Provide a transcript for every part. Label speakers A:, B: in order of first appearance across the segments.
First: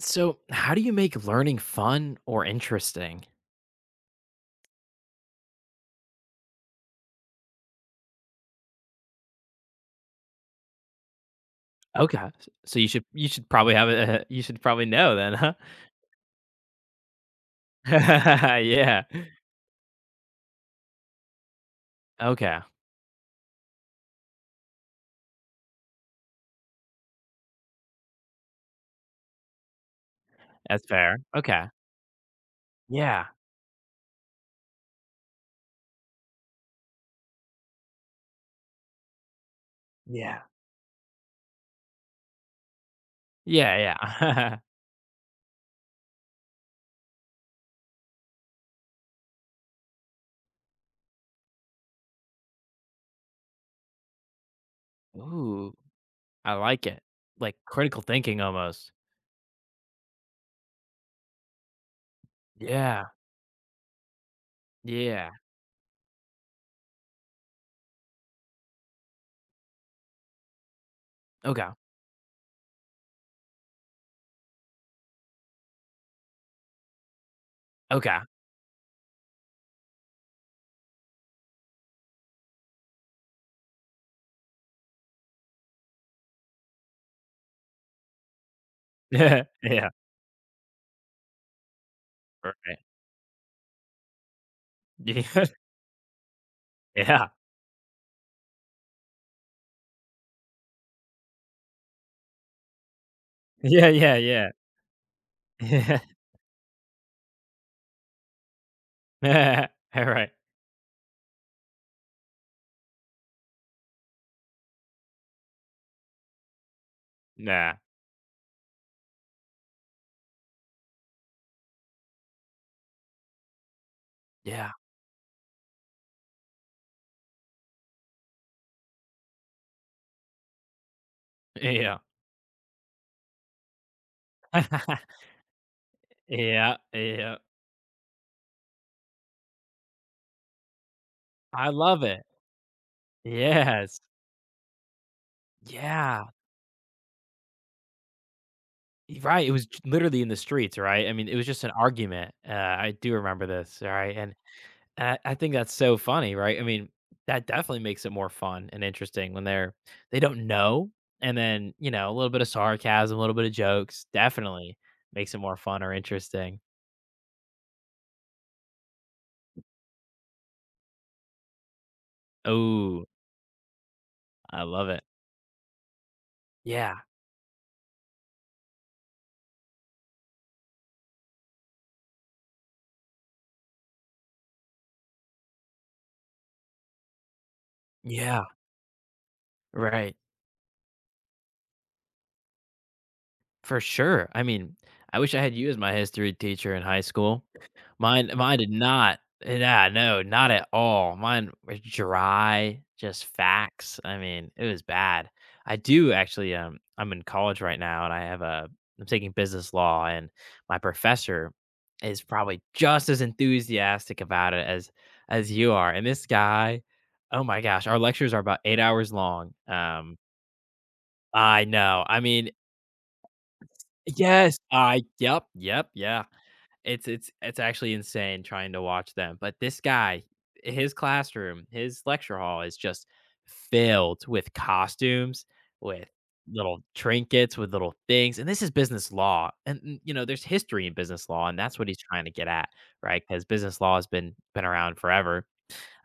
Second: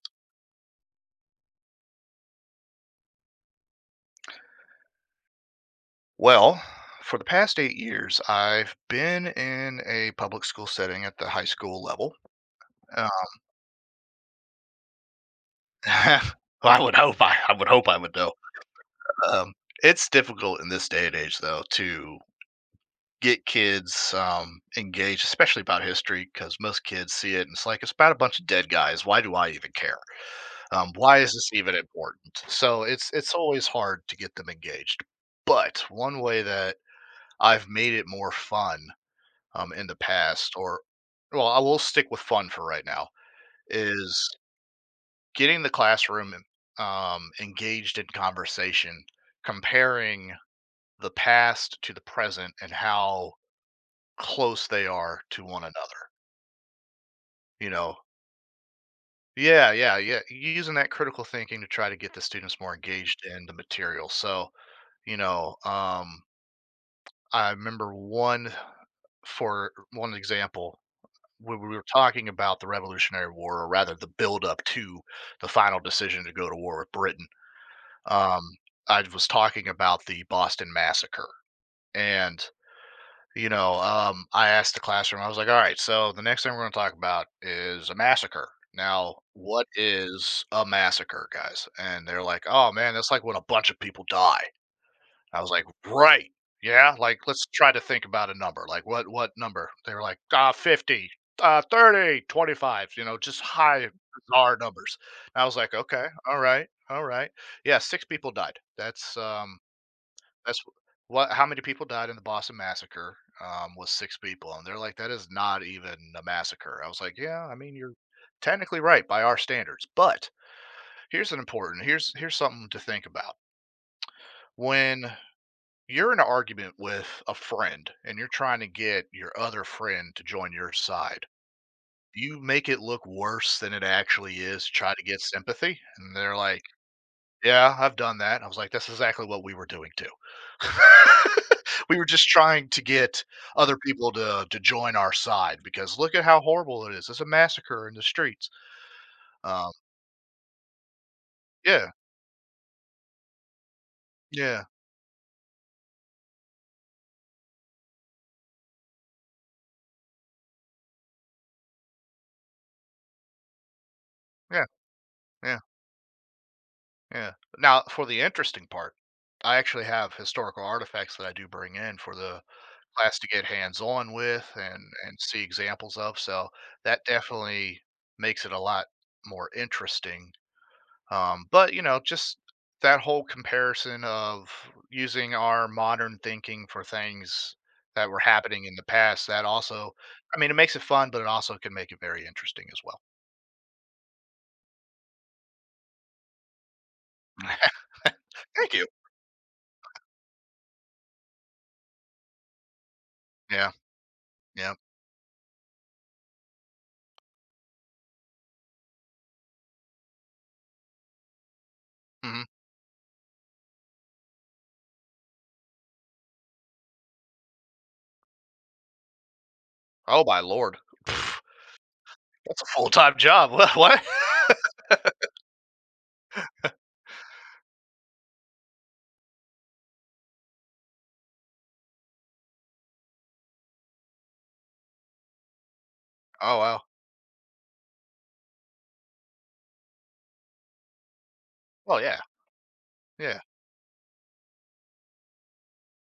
A: So, how do you make learning fun or interesting?
B: Well, for the past 8 years, I've been in a public school setting at the high school level.
A: Okay, s- so you should
B: Uh,
A: you should probably have a you should probably know then, huh?
B: well, I would hope I would hope I would know.
A: yeah.
B: Um, it's difficult in this day and age, though, to
A: Okay,
B: get kids engaged, especially about history, because most kids see it and it's like it's about a bunch of dead guys. Why do I even care?
A: that's fair.
B: Why is this
A: Okay,
B: even important? So it's
A: yeah,
B: it's always hard to get them engaged. But one way that I've made it more fun in the
A: yeah,
B: past, or well, I will stick with fun for right now,
A: yeah,
B: is
A: yeah.
B: getting the classroom engaged in conversation, comparing the past to the present and how close they are to one
A: Ooh,
B: another.
A: I like it. Like
B: You know,
A: critical thinking almost.
B: yeah, yeah, yeah. Using that critical thinking to try to get the students more
A: Yeah,
B: engaged in the material. So, you
A: yeah.
B: know, um, I remember one for one example when
A: Okay,
B: we were talking about the Revolutionary War, or rather the buildup to the final decision to go to war with Britain.
A: okay.
B: um, I was talking about the Boston Massacre. And, I asked the classroom. I was like, "All right, so the next thing we're going to talk about is a massacre. Now,
A: yeah.
B: what
A: Yeah,
B: is a massacre, guys?" And they're like, "Oh
A: right.
B: man, that's like when a bunch of people die." I
A: Yeah,
B: was like, "Right. Yeah, like,
A: yeah,
B: let's try to think about a number, like, what number?" They were like, "Ah, 50, 30, 25, you know, just
A: yeah,
B: high,
A: yeah, yeah,
B: bizarre numbers." And I was like, "Okay, all right, all right. Yeah, six people died. That's,
A: yeah. All right.
B: that's what how many people died in the Boston Massacre, was six people." And they're like, "That is not even a massacre." I was like, "Yeah, I
A: Nah.
B: mean, you're technically right by our standards. But here's an important here's here's something to think about.
A: Yeah,
B: When you're in an argument with a friend and you're trying to get your other friend to join your side,
A: yeah,
B: you make it look worse than it actually is, to try to get sympathy." And they're like,
A: yeah, yeah.
B: "Yeah, I've done that." I was like, "That's exactly what we were doing too."
A: I
B: We
A: love
B: were
A: it.
B: just trying to get other
A: Yes.
B: people to join our side because look at
A: Yeah.
B: how horrible it is. It's a massacre in the streets.
A: Y right, it was
B: Um,
A: j literally in the streets, right? I mean, it was just an
B: yeah,
A: argument. I do remember this, right? And
B: yeah,
A: I think that's so funny, right? I mean, that definitely makes it more fun and interesting when they don't know, and then, you know, a little bit of sarcasm, a little bit of jokes,
B: yeah,
A: definitely makes it more
B: yeah,
A: fun or interesting.
B: yeah. Now, for the interesting part, I actually have historical artifacts that I do bring in for the
A: Ooh,
B: class to get hands-on with
A: I
B: and
A: love it.
B: and see examples of, so
A: Yeah.
B: that definitely makes it a lot more interesting. But, you know, just that whole comparison of using our modern thinking for things that were
A: Yeah.
B: happening in the past, that also,
A: Right.
B: I mean, it makes it fun, but it also can make it very interesting as well.
A: For sure. I mean, I wish I had you as my history teacher in high school. Mine did
B: Thank you.
A: not. Yeah, no, not at all. Mine was dry, just
B: Yeah,
A: facts. I mean, it
B: yeah,
A: was bad. I do actually, I'm in college right now and I have a I'm taking business law and my professor is
B: mhm.
A: probably just as enthusiastic about it as you are. And this guy, oh my gosh, our lectures are about 8 hours long.
B: Oh my lord. Pff,
A: I know. I mean,
B: that's a full-time job. What?
A: yes, I yeah. It's actually insane trying to watch them, but this guy, his classroom, his lecture hall is just filled with costumes, with
B: Oh,
A: little
B: wow.
A: trinkets, with little things, and this is business law, and you know, there's history in business law, and that's what he's
B: Well, yeah,
A: trying to get at, right?
B: yeah,
A: Because business law has been around forever,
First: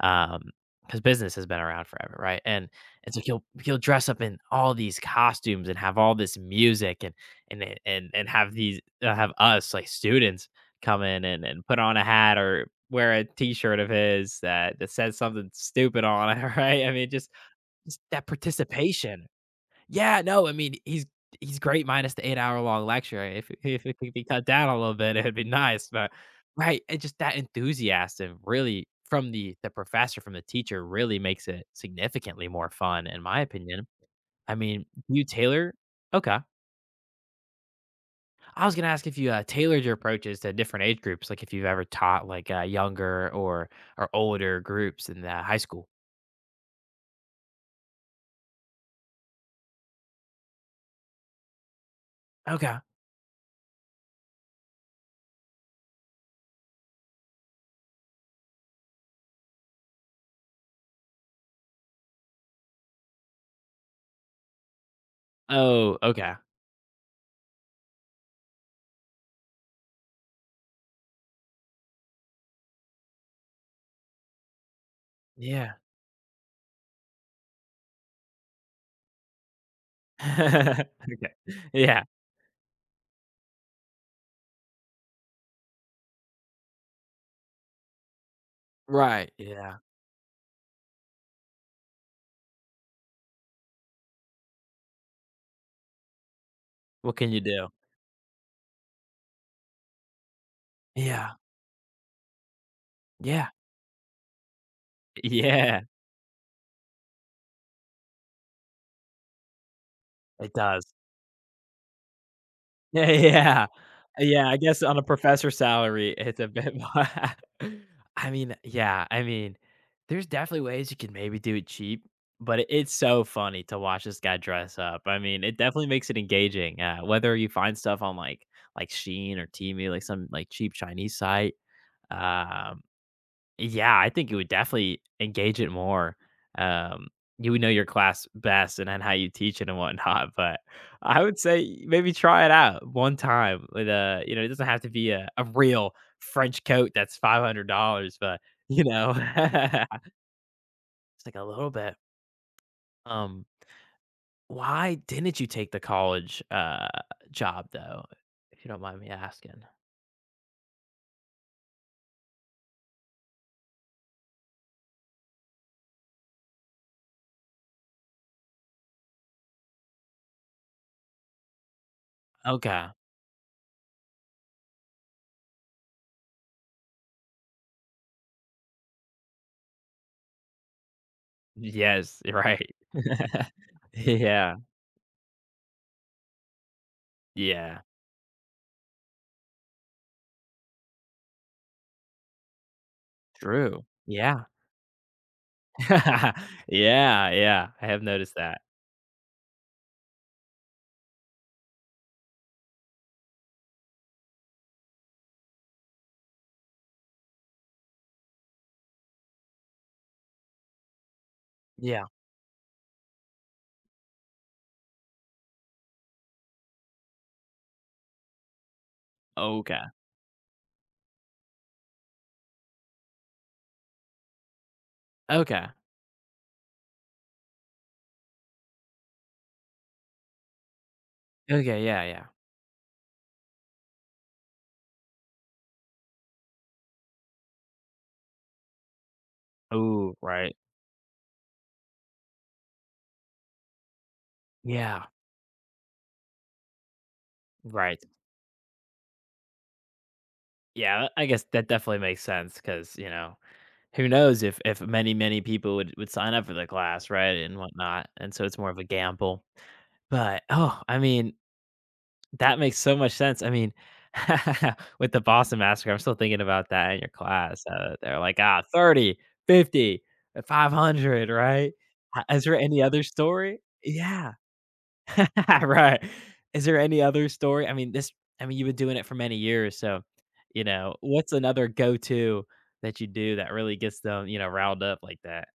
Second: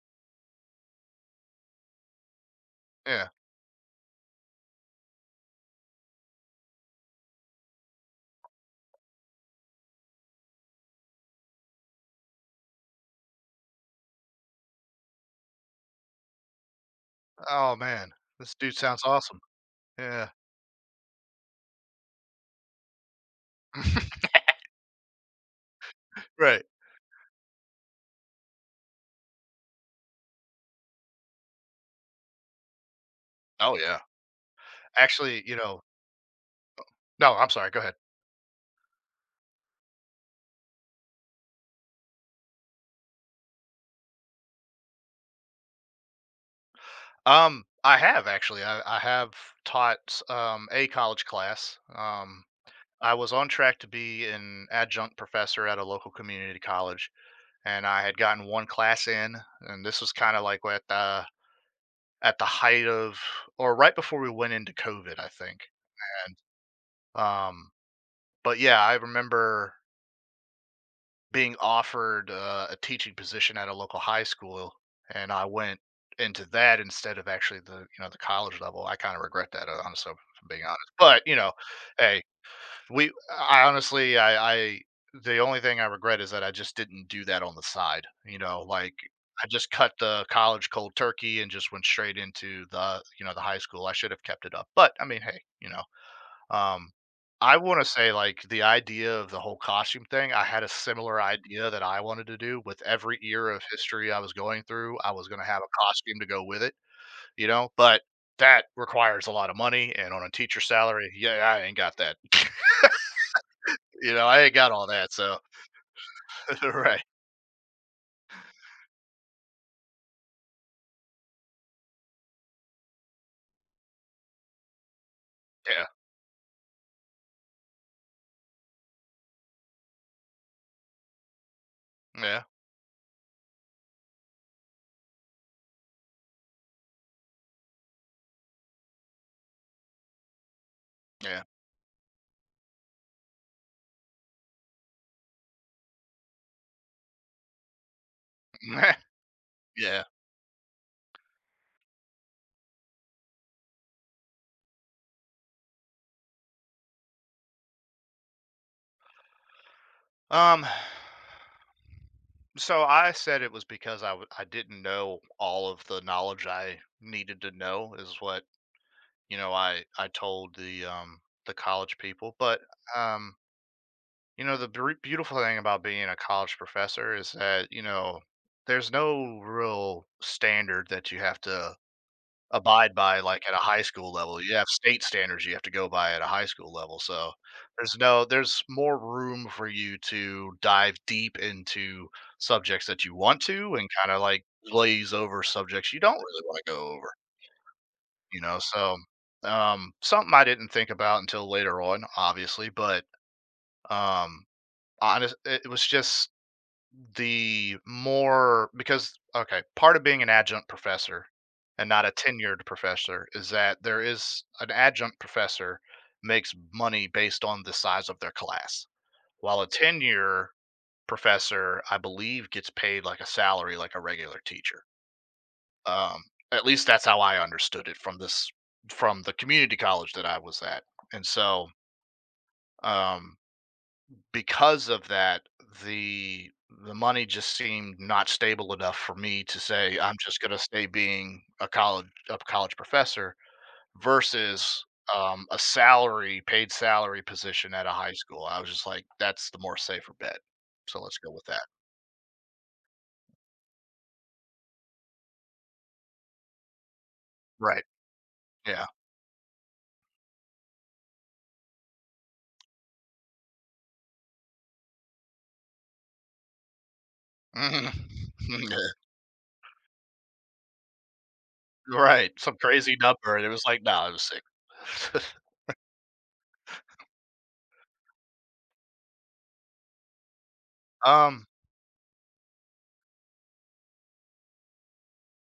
A: um, because business has been around forever, right? And so
B: yeah.
A: he'll dress up in all these costumes and have all this music and and and have these have us like students come in and put on a hat or wear a t-shirt of his that that says something stupid on it, right? I mean,
B: Oh,
A: just
B: man.
A: that
B: This dude sounds
A: participation
B: awesome.
A: yeah,
B: Yeah.
A: no, I mean, he's great minus the eight-hour-long lecture. If it could be cut down a little bit, it'd be nice, but
B: Right.
A: right, and just that enthusiasm really from the professor, from the teacher really makes it significantly more fun, in my
B: Oh,
A: opinion.
B: yeah.
A: I mean, you
B: Actually, you
A: tailor
B: know,
A: Okay.
B: no, I'm sorry, go ahead.
A: I was gonna ask if you, tailored your approaches to different age groups, like if you've ever taught, like, younger or older groups in, high school.
B: I have actually. I have taught, a college class.
A: Okay.
B: I was on track to be an adjunct professor at a local community college, and I had gotten one class in, and this was kinda like at the height of, or right before we went into COVID, I think,
A: Oh, okay.
B: and, um but, yeah, I remember being offered a teaching position at a local high school, and I
A: Yeah.
B: went into that instead of, actually, the, you know, the college level. I kind of regret that, honestly, if I'm being honest. But
A: Okay.
B: you know,
A: Yeah.
B: hey, we. I honestly, I The only thing I regret is that I just didn't do that on the side. You know, like
A: Right,
B: I just
A: yeah.
B: cut the college cold turkey and just went straight into the, you know, the high school. I should have kept it up, but I mean, hey, you know. Um,
A: What can you
B: I
A: do?
B: wanna say, like, the idea of the whole costume thing, I had a similar
A: Yeah,
B: idea that I wanted to do. With every
A: yeah,
B: year of history I was going through, I was gonna have a
A: yeah,
B: costume to go with it, you know, but that requires a lot of money, and on a
A: it
B: teacher
A: does.
B: salary, yeah, I ain't got that.
A: Yeah, yeah,
B: You know, I
A: yeah,
B: ain't
A: I
B: got
A: guess
B: all
A: on a
B: that, so
A: professor salary, it's a bit
B: right.
A: more. I mean, yeah, I mean, there's definitely ways you can maybe do it cheap, but it's so funny to watch this guy dress up. I mean, it definitely
B: Yeah.
A: makes it engaging, whether you find stuff on, like, Shein or Temu, like some, like, cheap Chinese site.
B: Yeah.
A: Um, yeah, I think you would definitely engage it more. Um, you would know your class best and then how you teach it and whatnot. But I would
B: Yeah.
A: say maybe try it out one time with a, you know, it doesn't have to be a real French coat that's $500, but you know,
B: Yeah.
A: it's like a little bit. Um, why didn't you take the college job though, if you don't mind me asking?
B: Um, so I said it was because I didn't know all of the knowledge I needed to know, is what, you know, I told the, the college people. But
A: Okay.
B: um you know, the beautiful thing about being a college professor is that, you know, there's no real standard that you have to
A: Yes, you're right.
B: abide by, like at a high school level. You
A: yeah.
B: have state standards you have to go by at a high school level. So
A: Yeah.
B: there's no there's more room for you to dive deep into subjects that you want to,
A: True.
B: and kind of
A: Yeah.
B: like glaze over subjects you don't really want to go over.
A: Yeah, yeah, I have noticed
B: You know,
A: that.
B: so, something I didn't think about until later on, obviously, but, um, honest, it was just the more because, okay, part of being an adjunct professor and not
A: Yeah.
B: a tenured professor is that, there is an adjunct professor makes money based on the size of their class, while a
A: Okay,
B: tenure professor, I believe, gets paid like a salary, like a regular teacher.
A: okay,
B: Um, at least that's how I understood it, from this from the community college that I was at. And so,
A: okay, yeah, yeah.
B: um, because of that, the the money just seemed not stable enough for me to say
A: Ooh,
B: I'm just going
A: right.
B: to stay being a college professor, versus,
A: Yeah,
B: a salary, paid salary position at a
A: right.
B: high school. I was just like, that's the more safer bet. So
A: Yeah,
B: let's
A: I
B: go
A: guess
B: with that.
A: that definitely makes sense, cause you know, who knows if many, many people would sign up for the class, right, and
B: Right.
A: whatnot, and so it's more of a
B: Yeah.
A: gamble. But, oh, I mean, that makes so much sense. I mean, with the Boston Massacre, I'm still thinking about that in your class.
B: Mhm.
A: They're like, ah, 30, 50, 500, right?
B: Right,
A: Is
B: some
A: there any
B: crazy
A: other
B: number, and it
A: story?
B: was like, "No, nah, it was
A: Yeah,
B: sick."
A: right. Is there any other story? I mean, this, I mean, you've been doing it for many years. So, you know, what's
B: Um,
A: another go to that you do that really gets them, you know, riled up like that?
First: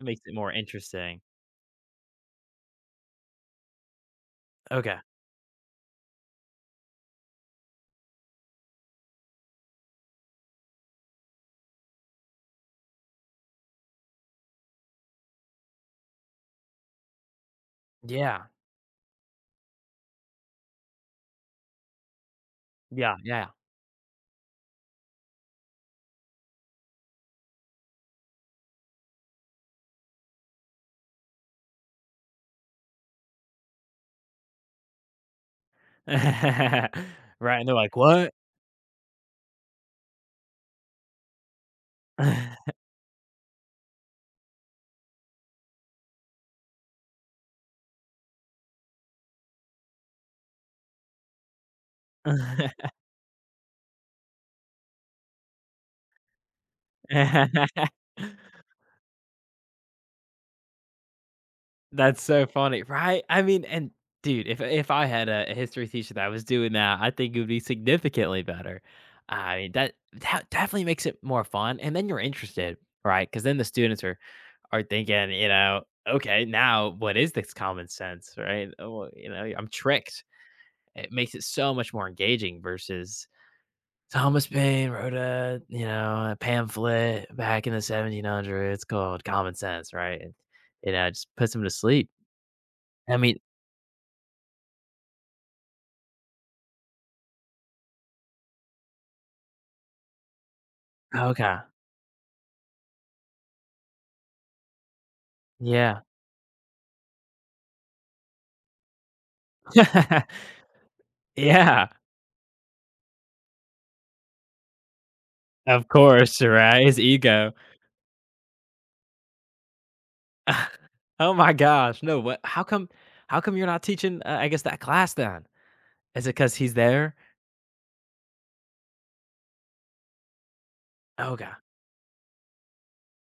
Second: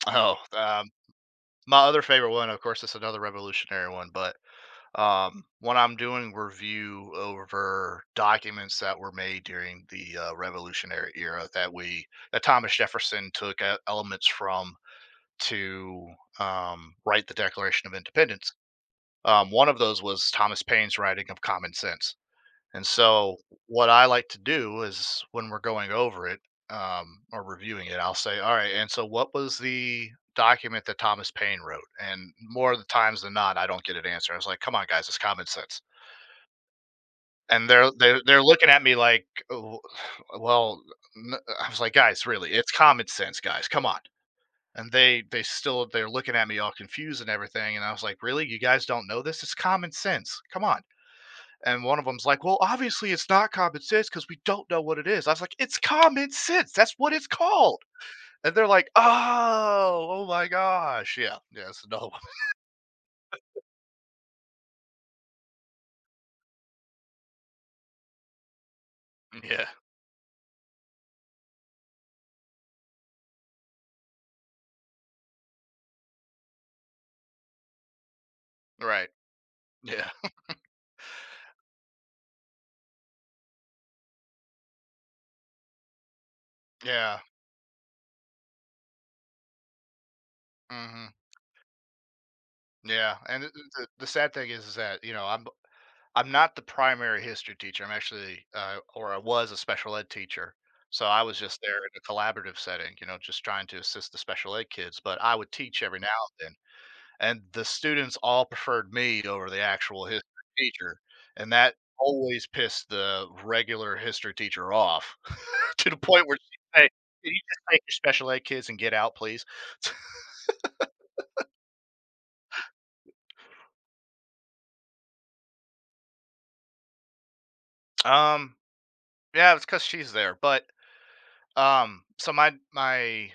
A: It makes it
B: oh,
A: more
B: um,
A: interesting.
B: my other favorite one, of course, it's another revolutionary one, but,
A: Okay.
B: when I'm doing review over documents that were made during the, Revolutionary Era that we that Thomas Jefferson took e elements from to, write the Declaration of
A: Yeah.
B: Independence, one of those was Thomas Paine's writing of Common Sense. And
A: Yeah.
B: so
A: Yeah.
B: what I like to do is when we're going over it, or reviewing it, I'll say, "All right, and so what was the document that Thomas Paine wrote?" And more of the times than not, I don't get an answer. I was like, "Come on, guys, it's common sense."
A: right. And
B: And
A: they're
B: they're
A: like,
B: they're,
A: what?
B: they're looking at me like, "Oh, well, n-" I was like, "Guys, really, it's common sense, guys, come on." And they're looking at me all confused and everything. And I was like, "Really, you guys don't know this? It's common sense. Come on." And one of them's like, "Well, obviously it's not common sense because we don't know what it is." I was like, "It's common sense. That's what it's called." And they're like, "Oh, oh my gosh." Yeah. Yeah, it's another one.
A: That's so funny, right? I mean, and dude, if I had a history teacher that was doing that, I think it would be significantly better. I
B: Yeah.
A: mean, that that definitely makes it more fun, and then you're interested, right? Because then the students are thinking, you know, okay, now what is this common sense, right? Oh,
B: Right.
A: you know, I'm
B: Yeah.
A: tricked. It makes it so much more engaging versus Thomas Paine wrote a, you know, a
B: Yeah.
A: pamphlet back in the 1700s called Common Sense, right? And, you know,
B: Mhm.
A: it just puts him to sleep. I
B: Yeah,
A: mean
B: and th the sad thing is that, you know, I'm not the primary history teacher. I'm actually, or, I was, a special ed teacher. So I was
A: okay.
B: just there in a collaborative setting, you know, just trying to assist the special ed kids, but I would teach every
A: Yeah.
B: now and then, and the students all preferred me over the actual history teacher, and that
A: Yeah.
B: always pissed the regular history teacher off
A: Of
B: to the point where
A: course,
B: she'd
A: right?
B: say,
A: His
B: "Can you
A: ego.
B: just take your special ed kids and get out, please?"
A: Oh my gosh, no, what how come you're not teaching, I guess that class then? Is it because he's there?
B: Um, yeah, it's because she's there. But,
A: Okay,
B: so my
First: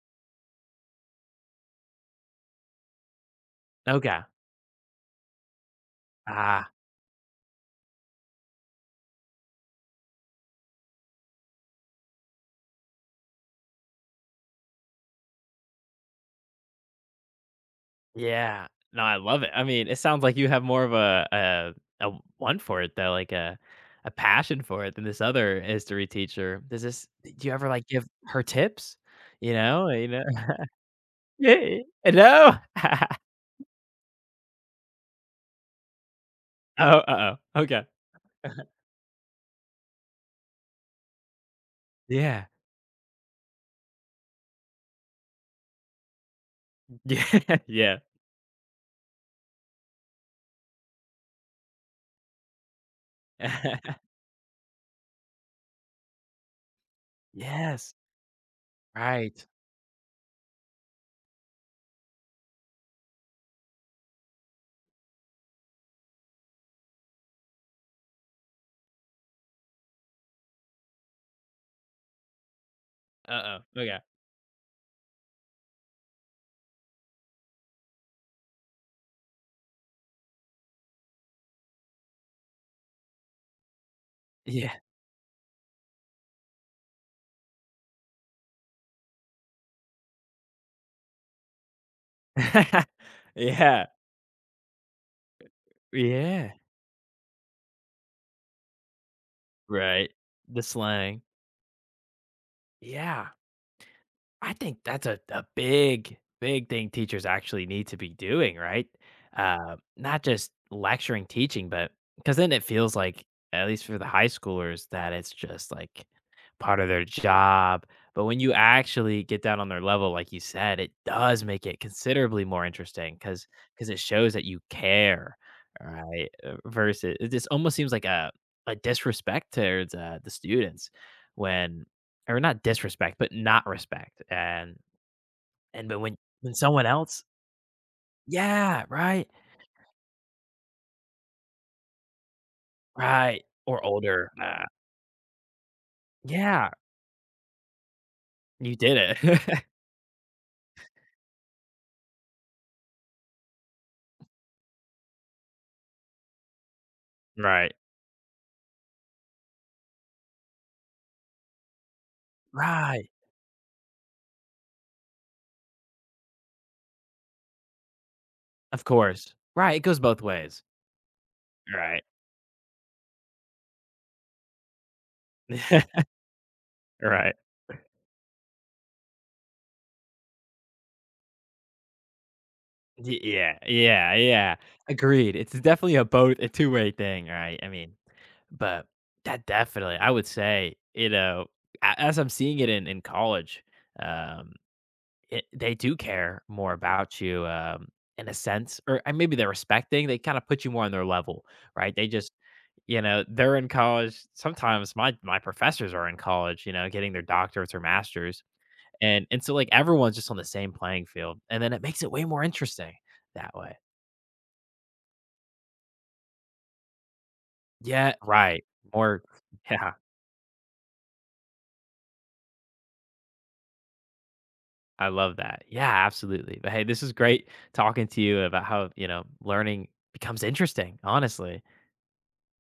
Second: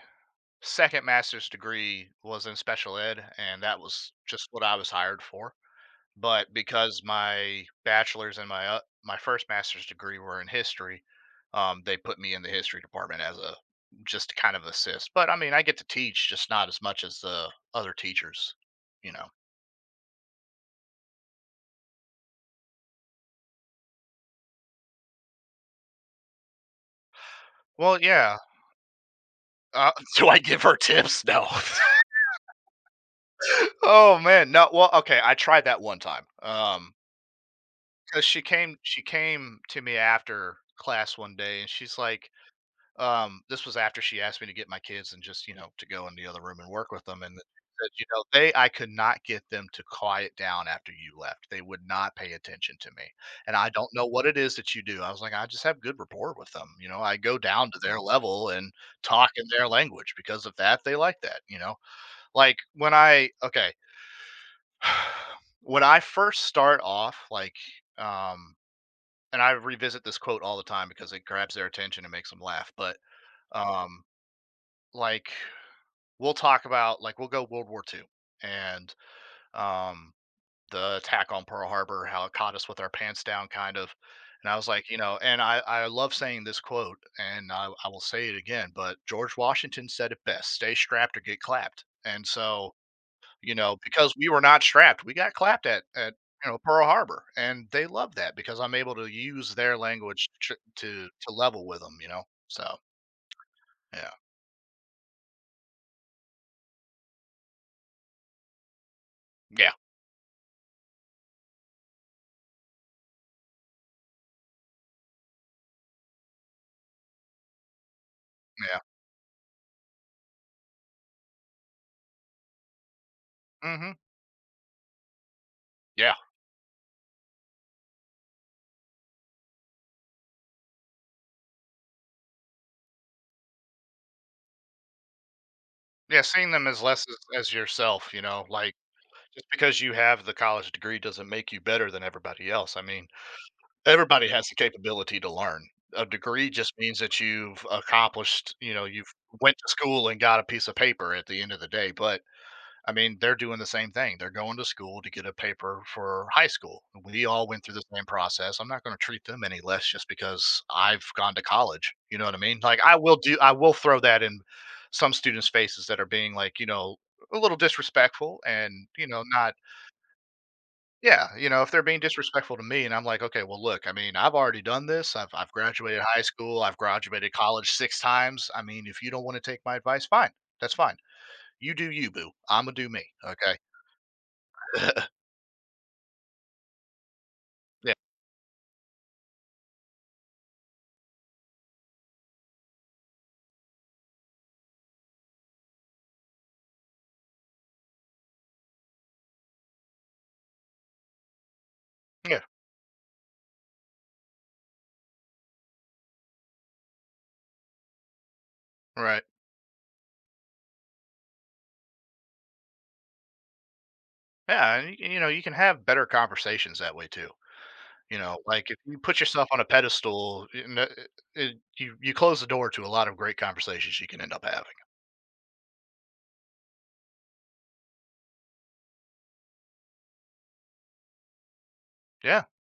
B: second master's degree was in special ed, and that was
A: okay.
B: just what I was hired for. But
A: Ah.
B: because my bachelor's and my first master's degree were in history, they put me in the history department as a just to kind of assist. But I mean, I get to teach, just not as much as the other teachers,
A: Yeah. No,
B: you
A: I
B: know.
A: love it. I mean, it sounds like you have more of a a one for it though, like a passion for it than this other history teacher. Does this do you ever like
B: Well,
A: give
B: yeah.
A: her tips? You know, you know.
B: Do I give her tips? No.
A: Yeah. No.
B: Oh man, no. Well, okay. I tried that one time.
A: Oh, uh-oh. Okay.
B: Because she came, to me after class one day, and she's like,
A: Yeah.
B: This was after she asked me to get my kids and just, you know, to go in the other room and work with them, and
A: Yeah.
B: she said,
A: Yeah.
B: "You know, they I could not get them to quiet down after you left. They would not pay attention to me, and I don't know what it is that you do." I was like, "I just have good rapport with them, you know, I go down to
A: Yes.
B: their level and talk
A: Right.
B: in their language. Because of that, they like that," you know? Like, when I okay, when I first start off, like, um and I revisit this quote all the time because it grabs their attention and makes them laugh. But,
A: Uh-oh. Okay.
B: um like, we'll talk about, we'll go World War Two, and um the attack on Pearl Harbor, how it caught us with our pants down, kind of. And I was
A: Yeah.
B: like, you know, and I love saying this quote, and I will say it again, but George Washington said it best: stay strapped or get clapped. And so, you know,
A: Yeah.
B: because we were not strapped, we got clapped at, you
A: Yeah.
B: know, Pearl Harbor. And they love that because I'm able to use their
A: Right.
B: language to,
A: The
B: to,
A: slang.
B: to level with them, you know? So,
A: Yeah.
B: yeah.
A: I think that's a big, big thing teachers actually need to be doing, right?
B: Yeah.
A: Not just lecturing, teaching, but because then it feels like, at least for the high schoolers, that it's just like part of their job. But when you
B: Yeah.
A: actually get down on their level, like you said, it does make it considerably more interesting because
B: Hmm.
A: it shows that you care,
B: Yeah.
A: right? Versus, it just almost seems like a disrespect towards the students when or not disrespect, but not respect, and but
B: Yeah, seeing
A: when
B: them as
A: someone
B: less as,
A: else.
B: yourself, you know, like,
A: Yeah, right,
B: just because you have the college degree doesn't make you better than everybody else. I mean,
A: right, or
B: everybody
A: older,
B: has the capability to learn. A degree
A: Yeah,
B: just means that you've accomplished, you
A: you
B: know,
A: did
B: you've
A: it.
B: went to school and got a piece of paper at the end of the day. But I mean, they're doing the same thing. They're going to school to get a paper for high school. We all went
A: Right,
B: through the same process. I'm not going to treat them any less just because I've gone to college. You know what I mean? Like,
A: right,
B: I will throw that in some students' faces that are being, like, you know, a little disrespectful,
A: of
B: and, you know,
A: course.
B: not,
A: Right, it goes both ways.
B: yeah, you know, if they're being
A: Right.
B: disrespectful to me, and I'm like, okay, well, look, I mean, I've already done this. I've graduated high school, I've graduated
A: Right.
B: college six times. I mean, if you don't want to take my advice, fine. That's fine. You do you, boo. I'm going to do me,
A: Y
B: okay?
A: yeah, yeah, yeah, agreed, it's definitely a both a two-way thing, right, I mean,
B: Yeah.
A: but that definitely I would say, you know, a as I'm seeing it in college, um it, they do care more about you in a sense, or and maybe they're respecting. They kind of put you more on their level, right? They just,
B: Yeah.
A: you know, they're in college. Sometimes my professors are in college, you know, getting their doctorates or masters,
B: Right.
A: and so like everyone's just on the same playing field, and then it makes it way more interesting that way.
B: Yeah, and you know, you can have better conversations that way too.
A: Yeah,
B: You know,
A: right.
B: like if you put
A: More,
B: yourself on a
A: yeah.
B: pedestal, you know, it, you close the door to a lot of great conversations you can end up having.
A: I love that. Yeah, absolutely. But hey, this is great talking to you about how you know learning becomes interesting. Honestly.
B: Yeah.